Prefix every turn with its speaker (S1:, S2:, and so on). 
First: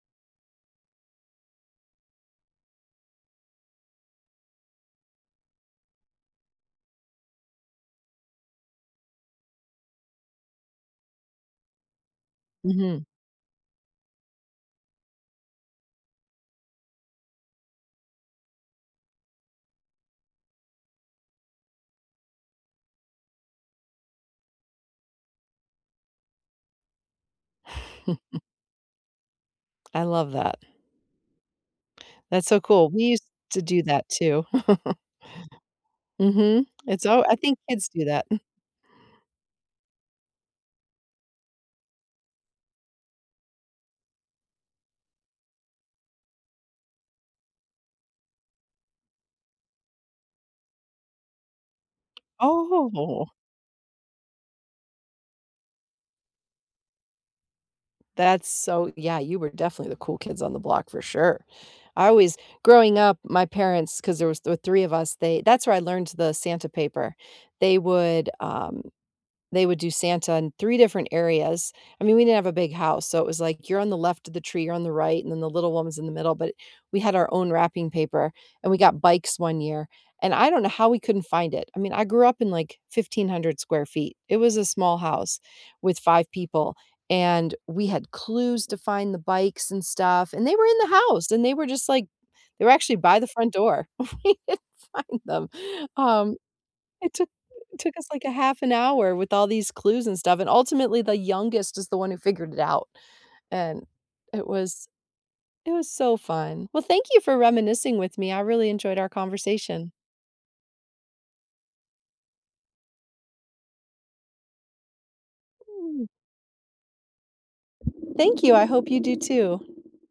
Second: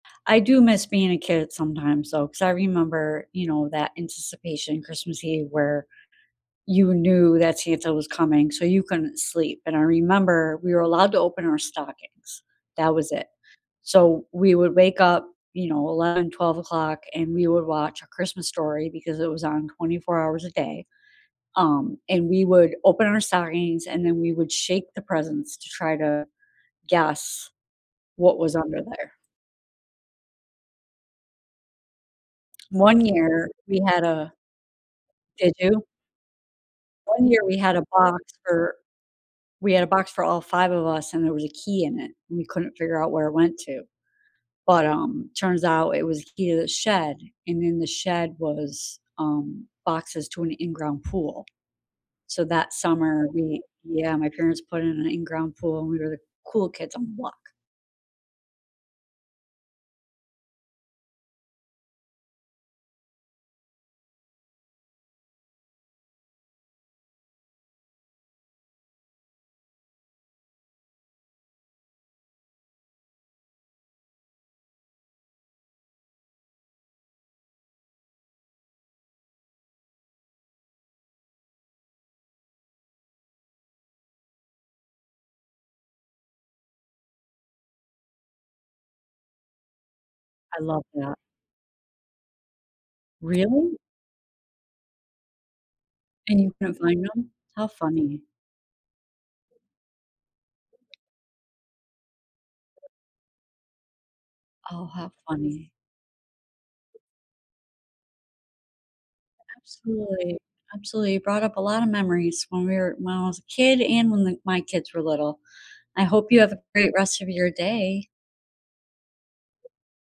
S1: I do miss being a kid sometimes, though, 'cause I remember, you know, that anticipation, Christmas Eve, where you knew that Santa was coming so you couldn't sleep, and I remember we were allowed to open our stockings. That
S2: Mhm.
S1: was it. So, we would wake up, you know, 11:00, 12:00 o'clock and we would watch A Christmas Story because it was on 24 hours a day, um, and we would open our stockings and then we would shake the presents to try to guess what was under there.
S2: I love that. That's so coo,
S1: One
S2: we used
S1: year
S2: to do
S1: we had
S2: that,
S1: a
S2: too.
S1: Did you?
S2: Mhm. It's all
S1: One
S2: I
S1: year we
S2: think
S1: had a
S2: kids do
S1: box
S2: that.
S1: for we had a box all 5 of us and there was a key in it and we couldn't figure out where it went to, but, um, turns out it was a key to the shed and in the shed was, um, boxes to an in ground pool. So, that summer
S2: Oh.
S1: we Yeah, my parents put in an in ground pool and we were the cool kids on the block.
S2: That's so Yeah, you were definitely the cool kids on the block, for sure. I always Growing up, my parents 'cause there was th three of us, they that's where I learned the Santa paper. They would, um They would do Santa in 3 different areas. I mean, we didn't have a big house, so, it was like you're on the left of the tree, you're on the right, and then the little one was in the middle, but we had our own wrapping paper, and we got bikes one year, and I don't know how we couldn't find it, I mean, I grew up in like 1,500 square feet, it was a small house with 5 people, and we had clues to find the bikes and stuff, and they
S1: I
S2: were in
S1: love
S2: the
S1: that.
S2: house, and they were just like they were actually by the front
S1: Really?
S2: door. We didn't find them. Um,
S1: And you couldn't find
S2: it took
S1: ‘em? How
S2: took us
S1: funny.
S2: like 1/2 hour with all these clues and stuff, and ultimately, the youngest is the one who figured it out, and it
S1: Oh,
S2: was
S1: how funny.
S2: it was so fun. Well, thank you for reminiscing with me, I really enjoyed our conversation.
S1: Absolutely. Absolutely. You brought up a lot of memories when we were when I was a kid and when the my kids were little. I hope you have a great rest of your day.
S2: Thank you, I hope you do too.